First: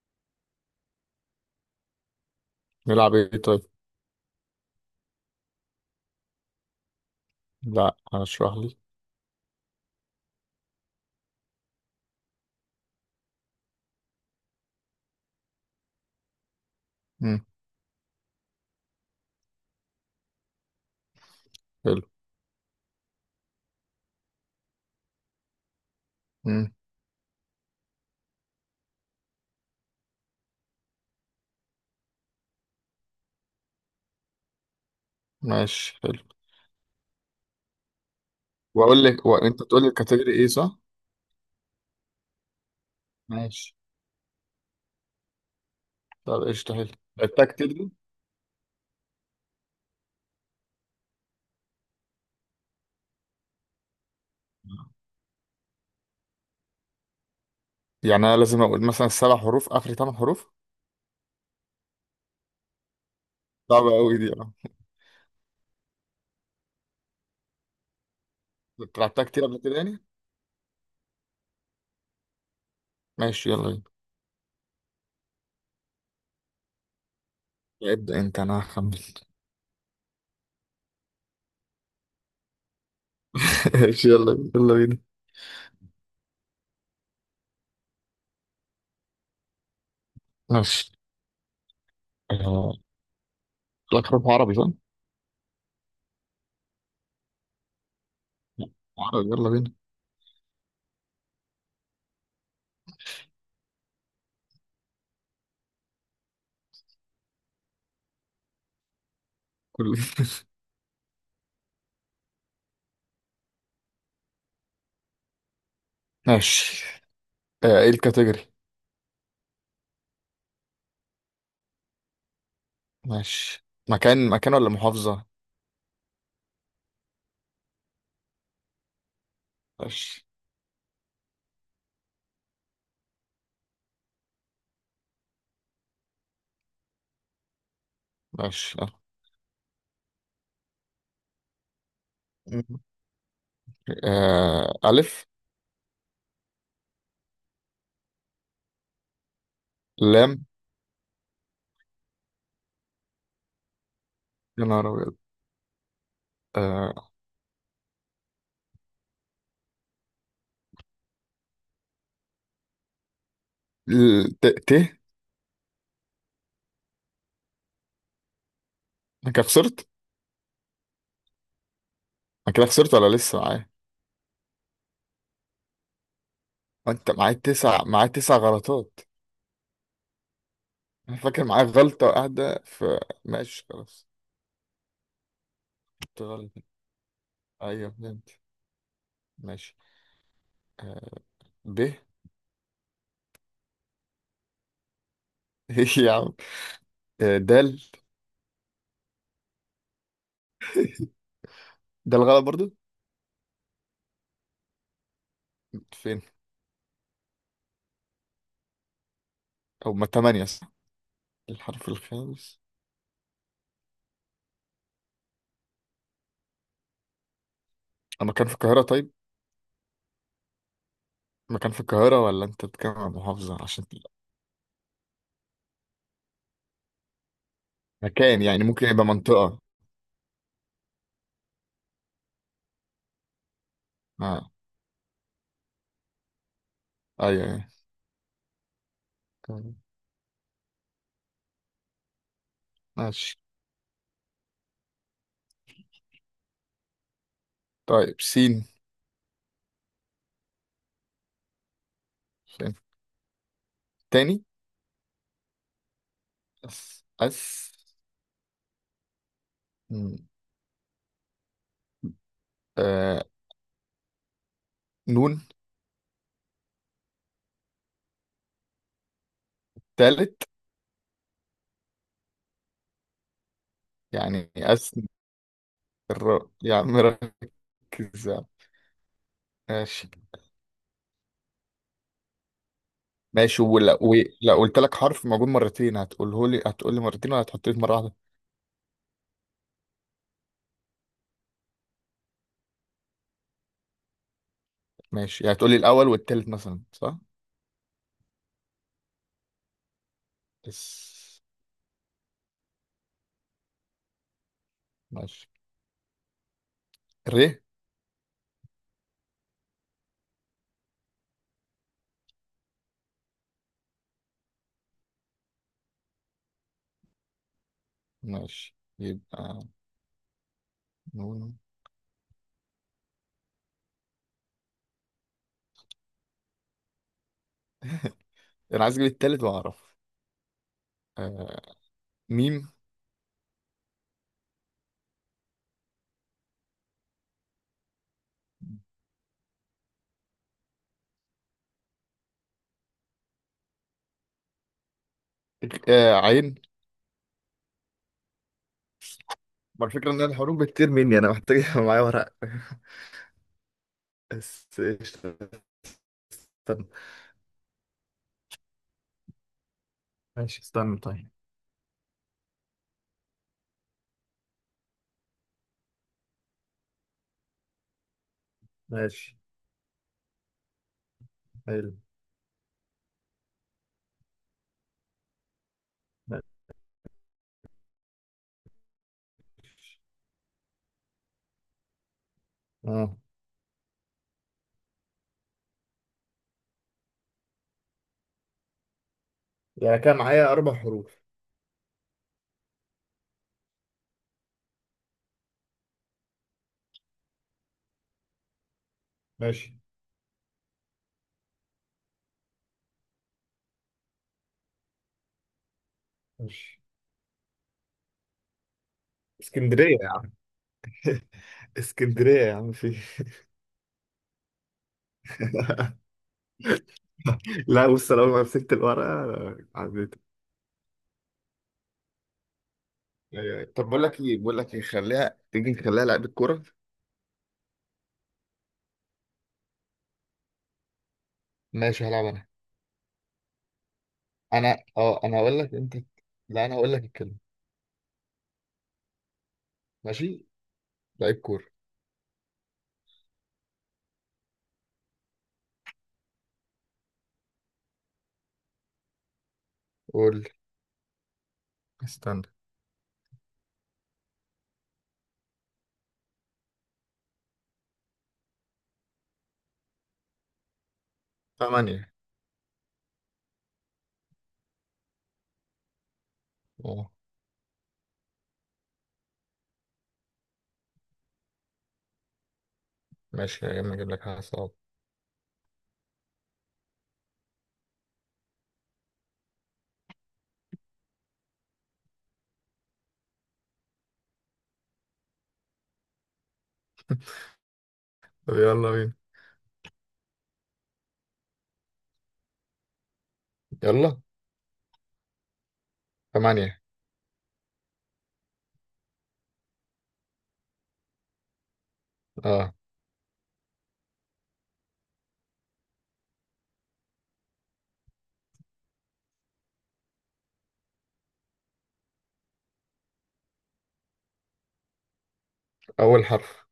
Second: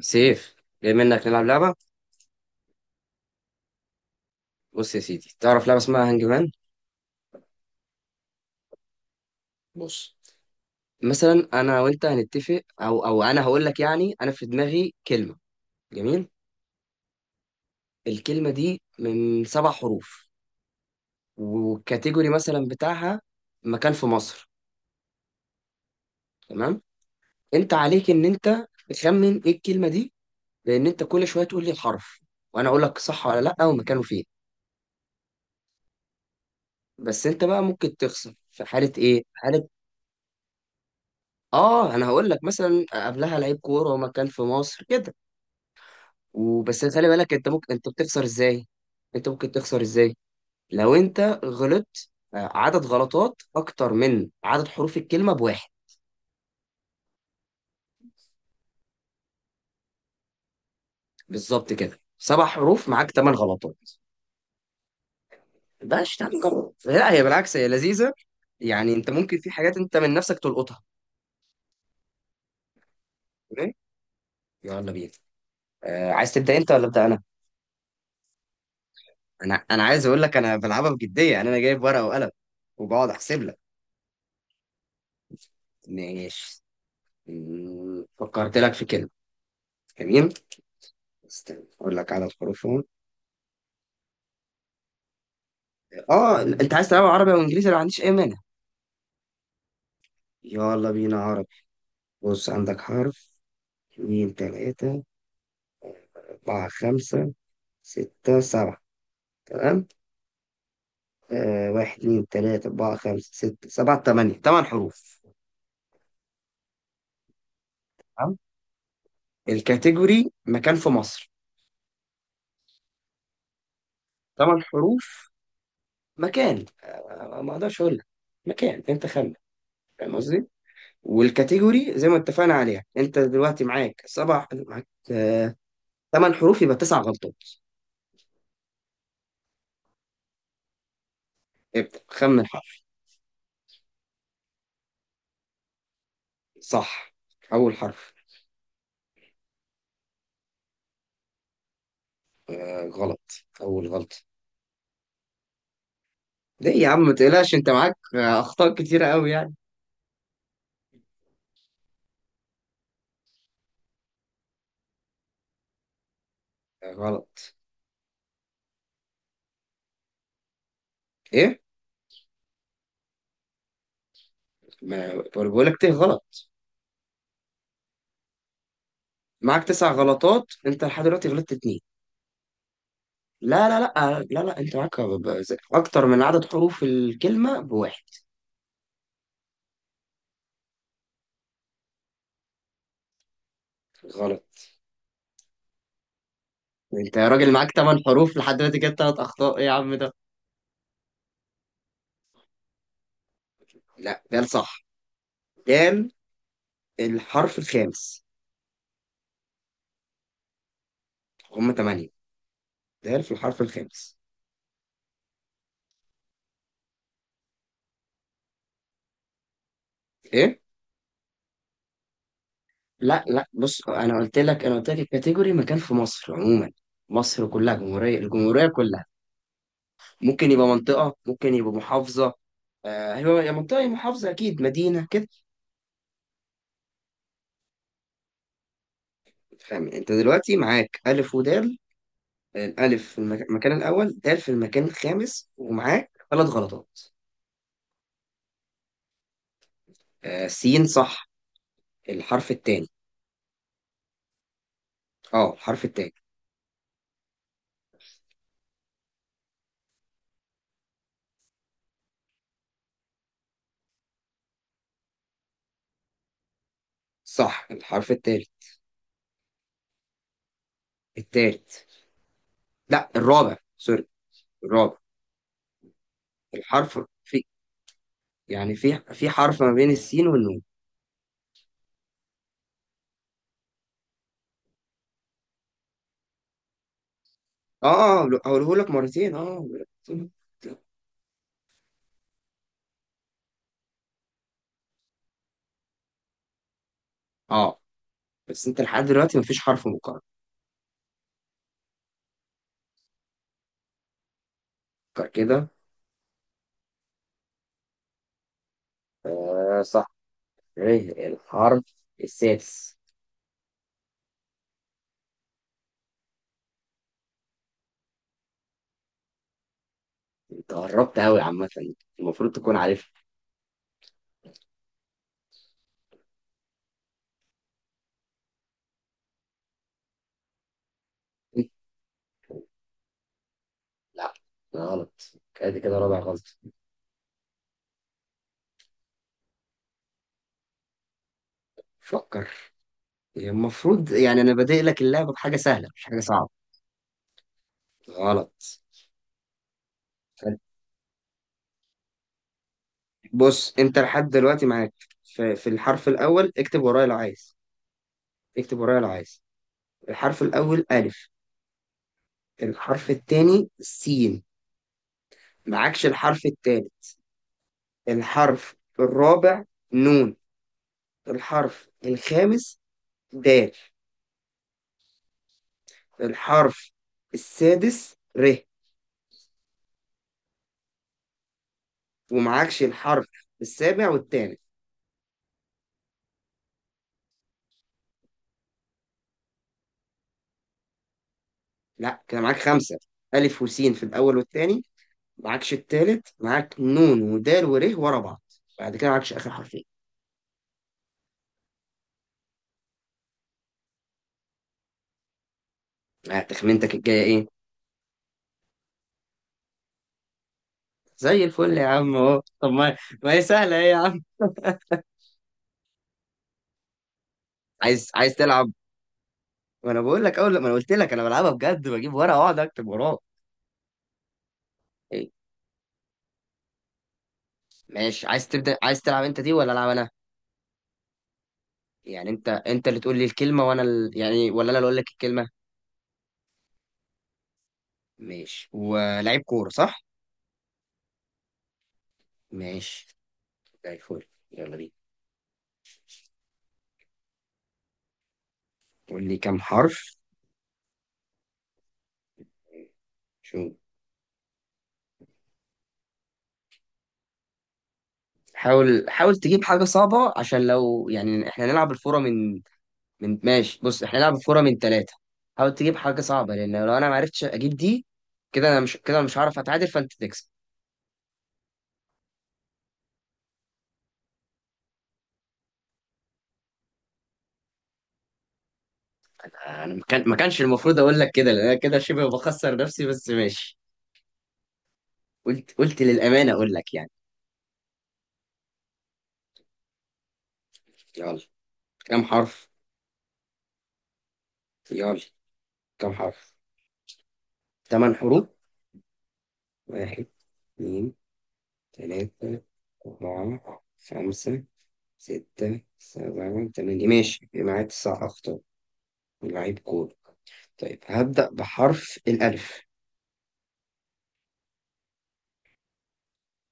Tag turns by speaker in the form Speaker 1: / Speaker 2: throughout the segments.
Speaker 1: سيف، جاي منك نلعب لعبة.
Speaker 2: نلعب ايه طيب؟
Speaker 1: بص يا سيدي، تعرف لعبة اسمها هانج مان؟
Speaker 2: لا، هشرح لي.
Speaker 1: بص، مثلا انا وانت هنتفق، او انا هقول لك، يعني انا في دماغي كلمة. جميل.
Speaker 2: امم.
Speaker 1: الكلمة دي من 7 حروف،
Speaker 2: حلو.
Speaker 1: والكاتيجوري مثلا بتاعها مكان في مصر.
Speaker 2: امم.
Speaker 1: تمام. انت عليك ان انت تخمن ايه الكلمة دي، لان انت كل شوية تقول لي الحرف وانا اقول لك صح ولا لا ومكانه فين.
Speaker 2: ماشي، حلو.
Speaker 1: بس انت بقى ممكن تخسر في حالة،
Speaker 2: واقول
Speaker 1: ايه
Speaker 2: لك وانت
Speaker 1: حالة؟
Speaker 2: تقول لي الكاتيجوري ايه، صح؟
Speaker 1: اه، انا هقول لك مثلا قبلها لعيب
Speaker 2: ماشي،
Speaker 1: كورة ومكان في مصر كده.
Speaker 2: طب قشطه،
Speaker 1: وبس
Speaker 2: حلو.
Speaker 1: خلي بالك،
Speaker 2: لعبتها كتير
Speaker 1: انت
Speaker 2: دي.
Speaker 1: بتخسر ازاي؟ انت ممكن تخسر ازاي؟ لو انت غلطت، عدد غلطات اكتر من عدد حروف الكلمه بواحد.
Speaker 2: يعني انا لازم اقول مثلا 7 حروف اخر 8 حروف؟
Speaker 1: بالظبط كده، 7 حروف معاك 8 غلطات.
Speaker 2: صعبه قوي دي، اه.
Speaker 1: ده شتنجر، لا، هي بالعكس، هي لذيذه. يعني
Speaker 2: انت
Speaker 1: انت
Speaker 2: لعبتها
Speaker 1: ممكن،
Speaker 2: كتير
Speaker 1: في
Speaker 2: قبل
Speaker 1: حاجات
Speaker 2: كده
Speaker 1: انت
Speaker 2: يعني؟
Speaker 1: من نفسك تلقطها.
Speaker 2: ماشي، يلا
Speaker 1: تمام،
Speaker 2: بينا.
Speaker 1: يلا بينا. عايز تبدا انت ولا ابدا انا؟
Speaker 2: ابدا انت، انا هخمن.
Speaker 1: انا عايز اقول لك، انا بلعبها بجديه، يعني انا جايب ورقه وقلم وبقعد احسب لك.
Speaker 2: ماشي، يلا بينا، يلا بينا.
Speaker 1: ماشي. فكرت لك في كلمه. جميل.
Speaker 2: ماشي.
Speaker 1: استنى اقول لك على
Speaker 2: آه،
Speaker 1: الحروفهم.
Speaker 2: لك حروف عربي، صح؟
Speaker 1: اه، انت عايز تلعب عربي او انجليزي؟ انا ما عنديش اي مانع.
Speaker 2: عربي، يلا بينا.
Speaker 1: يلا بينا عربي. بص، عندك حرف، اتنين، تلاتة، أربعة، خمسة، ستة، سبعة. تمام.
Speaker 2: كل.
Speaker 1: واحد، اتنين، تلاتة، أربعة، خمسة، ستة، سبعة، تمانية. 8 حروف.
Speaker 2: ماشي. آه، ايه
Speaker 1: تمام.
Speaker 2: الكاتيجوري؟
Speaker 1: الكاتيجوري مكان في مصر.
Speaker 2: ماشي، مكان، مكان
Speaker 1: تمن
Speaker 2: ولا محافظة؟
Speaker 1: حروف مكان، ما اقدرش اقول لك مكان، انت خمن. فاهم
Speaker 2: ماشي.
Speaker 1: قصدي؟ والكاتيجوري زي ما اتفقنا عليها. انت دلوقتي معاك سبع معاك آه 8 حروف يبقى 9 غلطات.
Speaker 2: ماشي.
Speaker 1: ابدأ خمن حرف.
Speaker 2: آه، ألف.
Speaker 1: صح. أول حرف.
Speaker 2: لام.
Speaker 1: آه غلط. أول غلط.
Speaker 2: يا نهار أبيض.
Speaker 1: ليه يا عم،
Speaker 2: آه.
Speaker 1: ما تقلقش. أنت معاك أخطاء كتيرة أوي يعني.
Speaker 2: ت ت.
Speaker 1: آه، غلط.
Speaker 2: أنا كده خسرت؟
Speaker 1: إيه؟
Speaker 2: أنا كده خسرت ولا لسه معايا؟
Speaker 1: ما بقول لك تيه غلط.
Speaker 2: أنت معايا تسع، معايا 9 غلطات؟
Speaker 1: معاك 9 غلطات. أنت لحد
Speaker 2: أنا
Speaker 1: دلوقتي
Speaker 2: فاكر
Speaker 1: غلطت
Speaker 2: معايا
Speaker 1: اتنين.
Speaker 2: غلطة قاعدة في. ماشي،
Speaker 1: لا لا
Speaker 2: خلاص.
Speaker 1: لا لا لا، أنت معاك أكتر من
Speaker 2: كنت
Speaker 1: عدد
Speaker 2: غلط.
Speaker 1: حروف الكلمة
Speaker 2: أيوه،
Speaker 1: بواحد.
Speaker 2: فهمت. ماشي. آه. ب.
Speaker 1: غلط.
Speaker 2: إيه يا عم؟
Speaker 1: أنت يا
Speaker 2: آه،
Speaker 1: راجل معاك
Speaker 2: دال.
Speaker 1: 8 حروف لحد دلوقتي جبت 3 أخطاء إيه يا عم ده؟
Speaker 2: دال غلط برضو؟
Speaker 1: لا ده صح. ده
Speaker 2: فين؟
Speaker 1: الحرف الخامس.
Speaker 2: أو ما 8 صح؟
Speaker 1: هما
Speaker 2: الحرف
Speaker 1: تمانية،
Speaker 2: الخامس؟
Speaker 1: ده في الحرف الخامس.
Speaker 2: أنا كان في القاهرة طيب؟
Speaker 1: إيه؟
Speaker 2: مكان في القاهرة ولا أنت بتتكلم عن
Speaker 1: لا لا،
Speaker 2: محافظة، عشان.
Speaker 1: بص، انا قلت لك الكاتيجوري مكان في مصر عموما. مصر كلها جمهوريه،
Speaker 2: مكان، يعني
Speaker 1: الجمهوريه
Speaker 2: ممكن
Speaker 1: كلها.
Speaker 2: يبقى منطقة؟
Speaker 1: ممكن يبقى منطقه، ممكن يبقى محافظه. آه، هو يا منطقه يا محافظه،
Speaker 2: آه.
Speaker 1: اكيد مدينه كده.
Speaker 2: أيوه. أيوه.
Speaker 1: فاهم؟ انت دلوقتي معاك الف ودال. الالف في
Speaker 2: ماشي.
Speaker 1: المكان الاول، دال في المكان الخامس، ومعاك 3 غلطات.
Speaker 2: طيب، سين.
Speaker 1: آه سين صح. الحرف
Speaker 2: فين؟
Speaker 1: الثاني.
Speaker 2: تاني؟
Speaker 1: اه الحرف الثاني.
Speaker 2: اس اس. م، آه، نون.
Speaker 1: صح الحرف الثالث.
Speaker 2: تالت؟
Speaker 1: الثالث، لا، الرابع، سوري.
Speaker 2: يعني اس.
Speaker 1: الرابع.
Speaker 2: يا عم
Speaker 1: الحرف في،
Speaker 2: ركز. يا عم.
Speaker 1: يعني في حرف ما بين
Speaker 2: ماشي.
Speaker 1: السين والنون.
Speaker 2: ماشي ولا لا، قلت لك حرف موجود مرتين، هتقوله لي، هتقول لي مرتين ولا هتحط لي في مره واحده؟
Speaker 1: اه اه، هقوله لك مرتين، اه هقوله لك مرتين.
Speaker 2: ماشي، يعني هتقول لي الاول والتالت مثلا، صح؟
Speaker 1: اه. بس انت لحد دلوقتي مفيش حرف مكرر.
Speaker 2: اس.
Speaker 1: فكر
Speaker 2: ماشي.
Speaker 1: كده.
Speaker 2: ر.
Speaker 1: آه صح. ايه الحرف السادس؟
Speaker 2: ماشي، يبقى.
Speaker 1: انت قربت قوي
Speaker 2: نون.
Speaker 1: عامة. المفروض تكون عارفها.
Speaker 2: انا عايز اجيب التالت واعرف. آه، ميم.
Speaker 1: لا، غلط. ادي كده رابع غلط. فكر. يعني المفروض، يعني انا بادئ لك اللعبة بحاجة سهلة مش
Speaker 2: آه،
Speaker 1: حاجة صعبة.
Speaker 2: عين.
Speaker 1: غلط.
Speaker 2: ما الفكرة إن أنا الحروف بكتير مني، أنا محتاج يبقى معايا ورق.
Speaker 1: بص، انت لحد دلوقتي
Speaker 2: بس
Speaker 1: معاك
Speaker 2: قشطة.
Speaker 1: في الحرف الاول. اكتب
Speaker 2: استنى.
Speaker 1: ورايا لو عايز. اكتب ورايا لو عايز. الحرف
Speaker 2: ماشي،
Speaker 1: الاول
Speaker 2: استنى طيب.
Speaker 1: الف. الحرف التاني سين. معكش الحرف التالت. الحرف
Speaker 2: ماشي،
Speaker 1: الرابع نون. الحرف
Speaker 2: حلو،
Speaker 1: الخامس دال. الحرف السادس ر. ومعكش
Speaker 2: اه.
Speaker 1: الحرف السابع والثامن.
Speaker 2: يعني كان معايا 4 حروف؟
Speaker 1: لا، كده معاك خمسة. ألف وسين في الأول والتاني. معكش التالت. معاك نون ودال ورا بعض. بعد كده معكش آخر
Speaker 2: ماشي.
Speaker 1: حرفين.
Speaker 2: ماشي.
Speaker 1: تخمينتك الجاية إيه؟
Speaker 2: اسكندرية يا عم.
Speaker 1: زي الفل يا عم
Speaker 2: اسكندرية
Speaker 1: أهو.
Speaker 2: يا
Speaker 1: طب
Speaker 2: عم
Speaker 1: ما،
Speaker 2: في.
Speaker 1: ما هي سهلة، إيه يا عم؟
Speaker 2: لا
Speaker 1: عايز
Speaker 2: بص، لو
Speaker 1: عايز
Speaker 2: ما
Speaker 1: تلعب؟
Speaker 2: مسكت الورقة
Speaker 1: ما انا
Speaker 2: عديت.
Speaker 1: بقول لك، اول لما انا قلت لك انا بلعبها بجد، بجيب ورقه واقعد اكتب وراه.
Speaker 2: أيوة، أيوة. طب بقول لك ايه، بقول لك ايه،
Speaker 1: إيه؟
Speaker 2: خليها تيجي، نخليها لعبة كورة.
Speaker 1: ماشي، عايز تلعب انت دي ولا العب انا؟
Speaker 2: ماشي، هلعب
Speaker 1: يعني
Speaker 2: انا.
Speaker 1: انت اللي تقول لي الكلمه وانا يعني، ولا انا
Speaker 2: انا
Speaker 1: اللي اقول لك
Speaker 2: اه انا
Speaker 1: الكلمه؟
Speaker 2: هقول لك انت. لا، انا هقول لك الكلمة.
Speaker 1: ماشي، ولعيب كوره صح؟
Speaker 2: ماشي. لعيب كورة.
Speaker 1: ماشي، زي الفل، يلا بينا. قول لي كام حرف.
Speaker 2: قول لي. استنى.
Speaker 1: شو، حاول حاول تجيب حاجه صعبه، عشان لو يعني احنا نلعب
Speaker 2: 8.
Speaker 1: الفوره من. ماشي، بص، احنا نلعب الفوره من ثلاثه. حاول تجيب حاجه صعبه، لان لو انا
Speaker 2: اه.
Speaker 1: ما عرفتش اجيب دي، كده انا مش هعرف اتعادل فانت تكسب.
Speaker 2: ماشي، يا اما اجيب لك حاجة صعبة.
Speaker 1: انا ما كانش المفروض اقول لك كده، لان انا كده شبه بخسر نفسي، بس ماشي، قلت للامانه اقول لك يعني.
Speaker 2: طب، يلا بينا.
Speaker 1: يلا، كم حرف؟
Speaker 2: يلا.
Speaker 1: يلا، كم حرف؟
Speaker 2: 8.
Speaker 1: 8 حروف. واحد، اثنين، ثلاثة،
Speaker 2: اه.
Speaker 1: أربعة، خمسة، ستة، سبعة، ثمانية. ماشي، يبقى معايا 9 أخطاء. لعيب كورة. طيب هبدأ بحرف الألف.
Speaker 2: اول حرف.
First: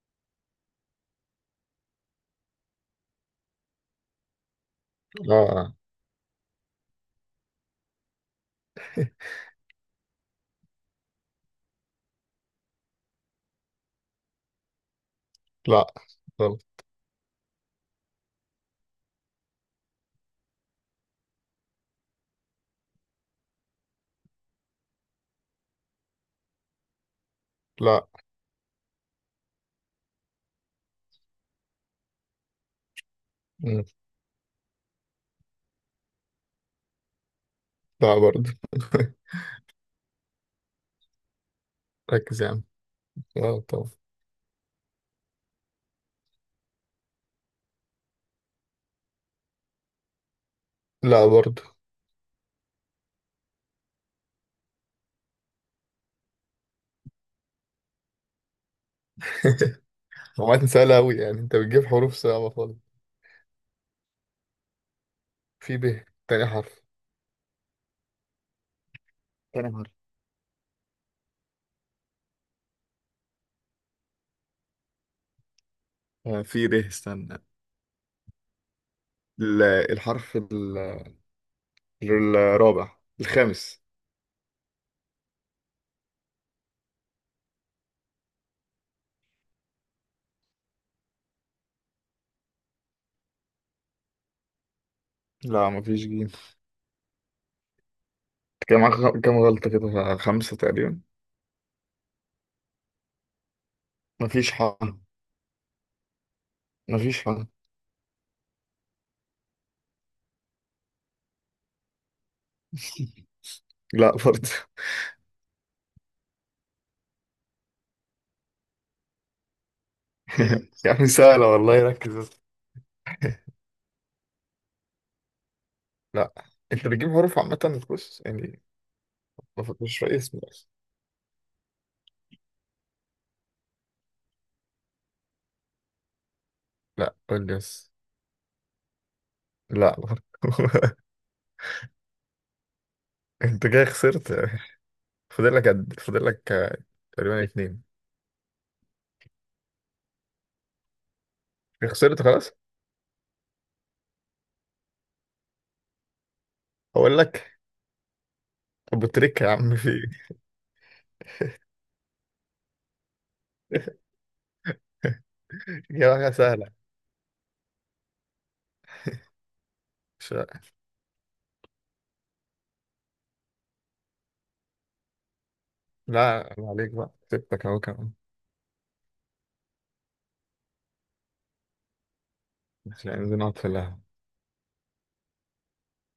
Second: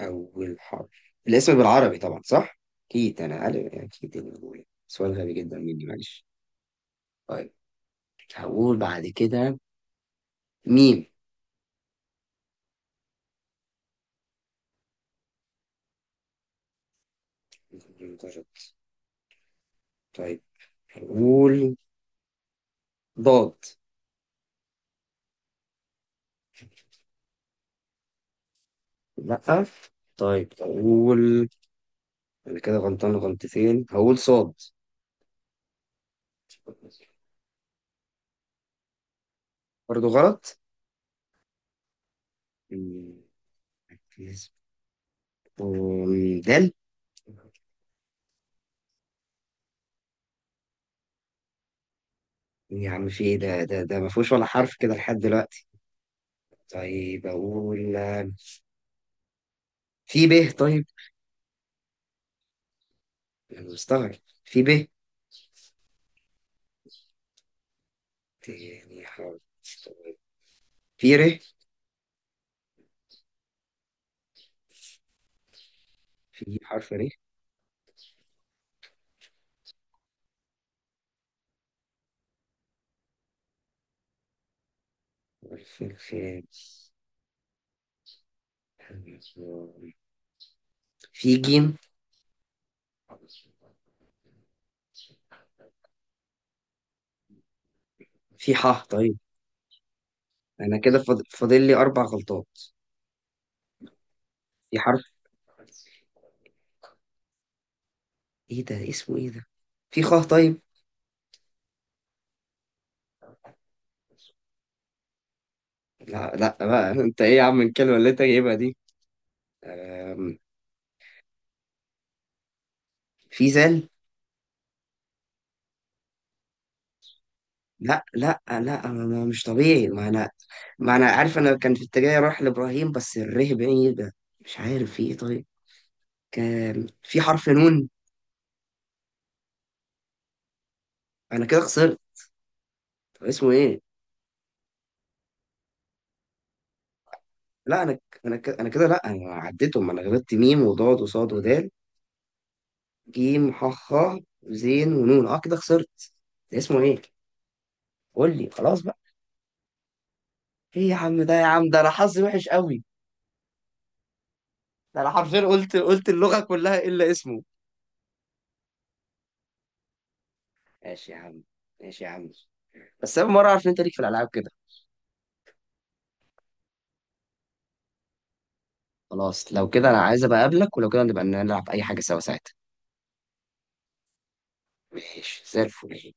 Speaker 1: أول حرف الاسم بالعربي طبعا، صح؟ أكيد أنا عارف، أكيد إني بقول سؤال غبي
Speaker 2: لا.
Speaker 1: جدا
Speaker 2: آه.
Speaker 1: مني، معلش. طيب. هقول بعد كده ميم.
Speaker 2: لا، غلط.
Speaker 1: درجات. طيب أقول ضاد.
Speaker 2: لا.
Speaker 1: لأ. طيب أقول، أنا كده غلطان
Speaker 2: مم.
Speaker 1: غلطتين، هقول صاد.
Speaker 2: لا برضه.
Speaker 1: برضه غلط.
Speaker 2: ركز يا عم.
Speaker 1: مم،
Speaker 2: لا طبعا.
Speaker 1: ركز. دال.
Speaker 2: لا برضه.
Speaker 1: يا عم في إيه؟ ده ما فيهوش ولا حرف كده لحد دلوقتي. طيب أقول في ب
Speaker 2: هو انت
Speaker 1: طيب.
Speaker 2: سهلة أوي يعني؟ انت بتجيب حروف صعبة خالص.
Speaker 1: أنا مستغرب. في ب
Speaker 2: في ب، تاني حرف.
Speaker 1: تاني حرف.
Speaker 2: تاني حرف.
Speaker 1: في ر.
Speaker 2: آه،
Speaker 1: في
Speaker 2: في ب،
Speaker 1: حرف ر.
Speaker 2: استنى. ال- الحرف الرابع، الخامس.
Speaker 1: حرف الخامس. في ج.
Speaker 2: لا، مفيش جيم.
Speaker 1: في ح طيب.
Speaker 2: كام غلطة كده، 5
Speaker 1: انا كده
Speaker 2: تقريبا.
Speaker 1: فاضل لي 4 غلطات.
Speaker 2: مفيش ح.
Speaker 1: في حرف،
Speaker 2: مفيش ح.
Speaker 1: ايه ده، اسمه ايه ده؟ في خ طيب.
Speaker 2: لا برضه.
Speaker 1: لا لا بقى انت ايه يا عم الكلمه اللي انت جايبها دي؟ أم،
Speaker 2: يعني سهلة والله، ركز بس.
Speaker 1: في زل.
Speaker 2: لا، انت بتجيب حروف عامة،
Speaker 1: لا
Speaker 2: بص
Speaker 1: لا
Speaker 2: يعني.
Speaker 1: لا مش
Speaker 2: ما
Speaker 1: طبيعي.
Speaker 2: فكرش
Speaker 1: ما
Speaker 2: في
Speaker 1: انا
Speaker 2: اسمي أصلا.
Speaker 1: ما انا عارف، انا كان في اتجاهي اروح لابراهيم بس الره بعيد ده. مش عارف في ايه طيب. كان
Speaker 2: لا،
Speaker 1: في
Speaker 2: قول
Speaker 1: حرف
Speaker 2: لي
Speaker 1: نون.
Speaker 2: بس. لا، ما فكر-
Speaker 1: انا كده خسرت. طب اسمه
Speaker 2: انت
Speaker 1: ايه؟
Speaker 2: جاي خسرت. فاضل لك قد، فاضل لك آه، تقريبا
Speaker 1: لا،
Speaker 2: 2.
Speaker 1: انا ك- انا ك- انا كده لا انا عديتهم. انا غلطت ميم وضاد وصاد ودال،
Speaker 2: خسرت خلاص.
Speaker 1: جيم، ح، خ، زين ونون. اه كده خسرت. اسمه ايه؟
Speaker 2: هقول لك.
Speaker 1: قول لي خلاص بقى.
Speaker 2: ابو تريكة يا عم، في.
Speaker 1: ايه يا عم ده، يا عم ده انا حظي وحش قوي.
Speaker 2: إيه؟
Speaker 1: ده انا حرفيا قلت
Speaker 2: يا حاجة
Speaker 1: اللغه
Speaker 2: سهلة.
Speaker 1: كلها الا اسمه.
Speaker 2: مش.
Speaker 1: ماشي يا عم، ماشي يا عم. بس اول مره اعرف ان انت ليك في الالعاب كده.
Speaker 2: لا، ما عليك، بقى سبتك اهو كمان.
Speaker 1: خلاص لو كده، انا عايز ابقى اقابلك، ولو كده نبقى نلعب اي حاجه سوا ساعتها.
Speaker 2: عشان نقعد في القهوة.
Speaker 1: ماشي زي الفل.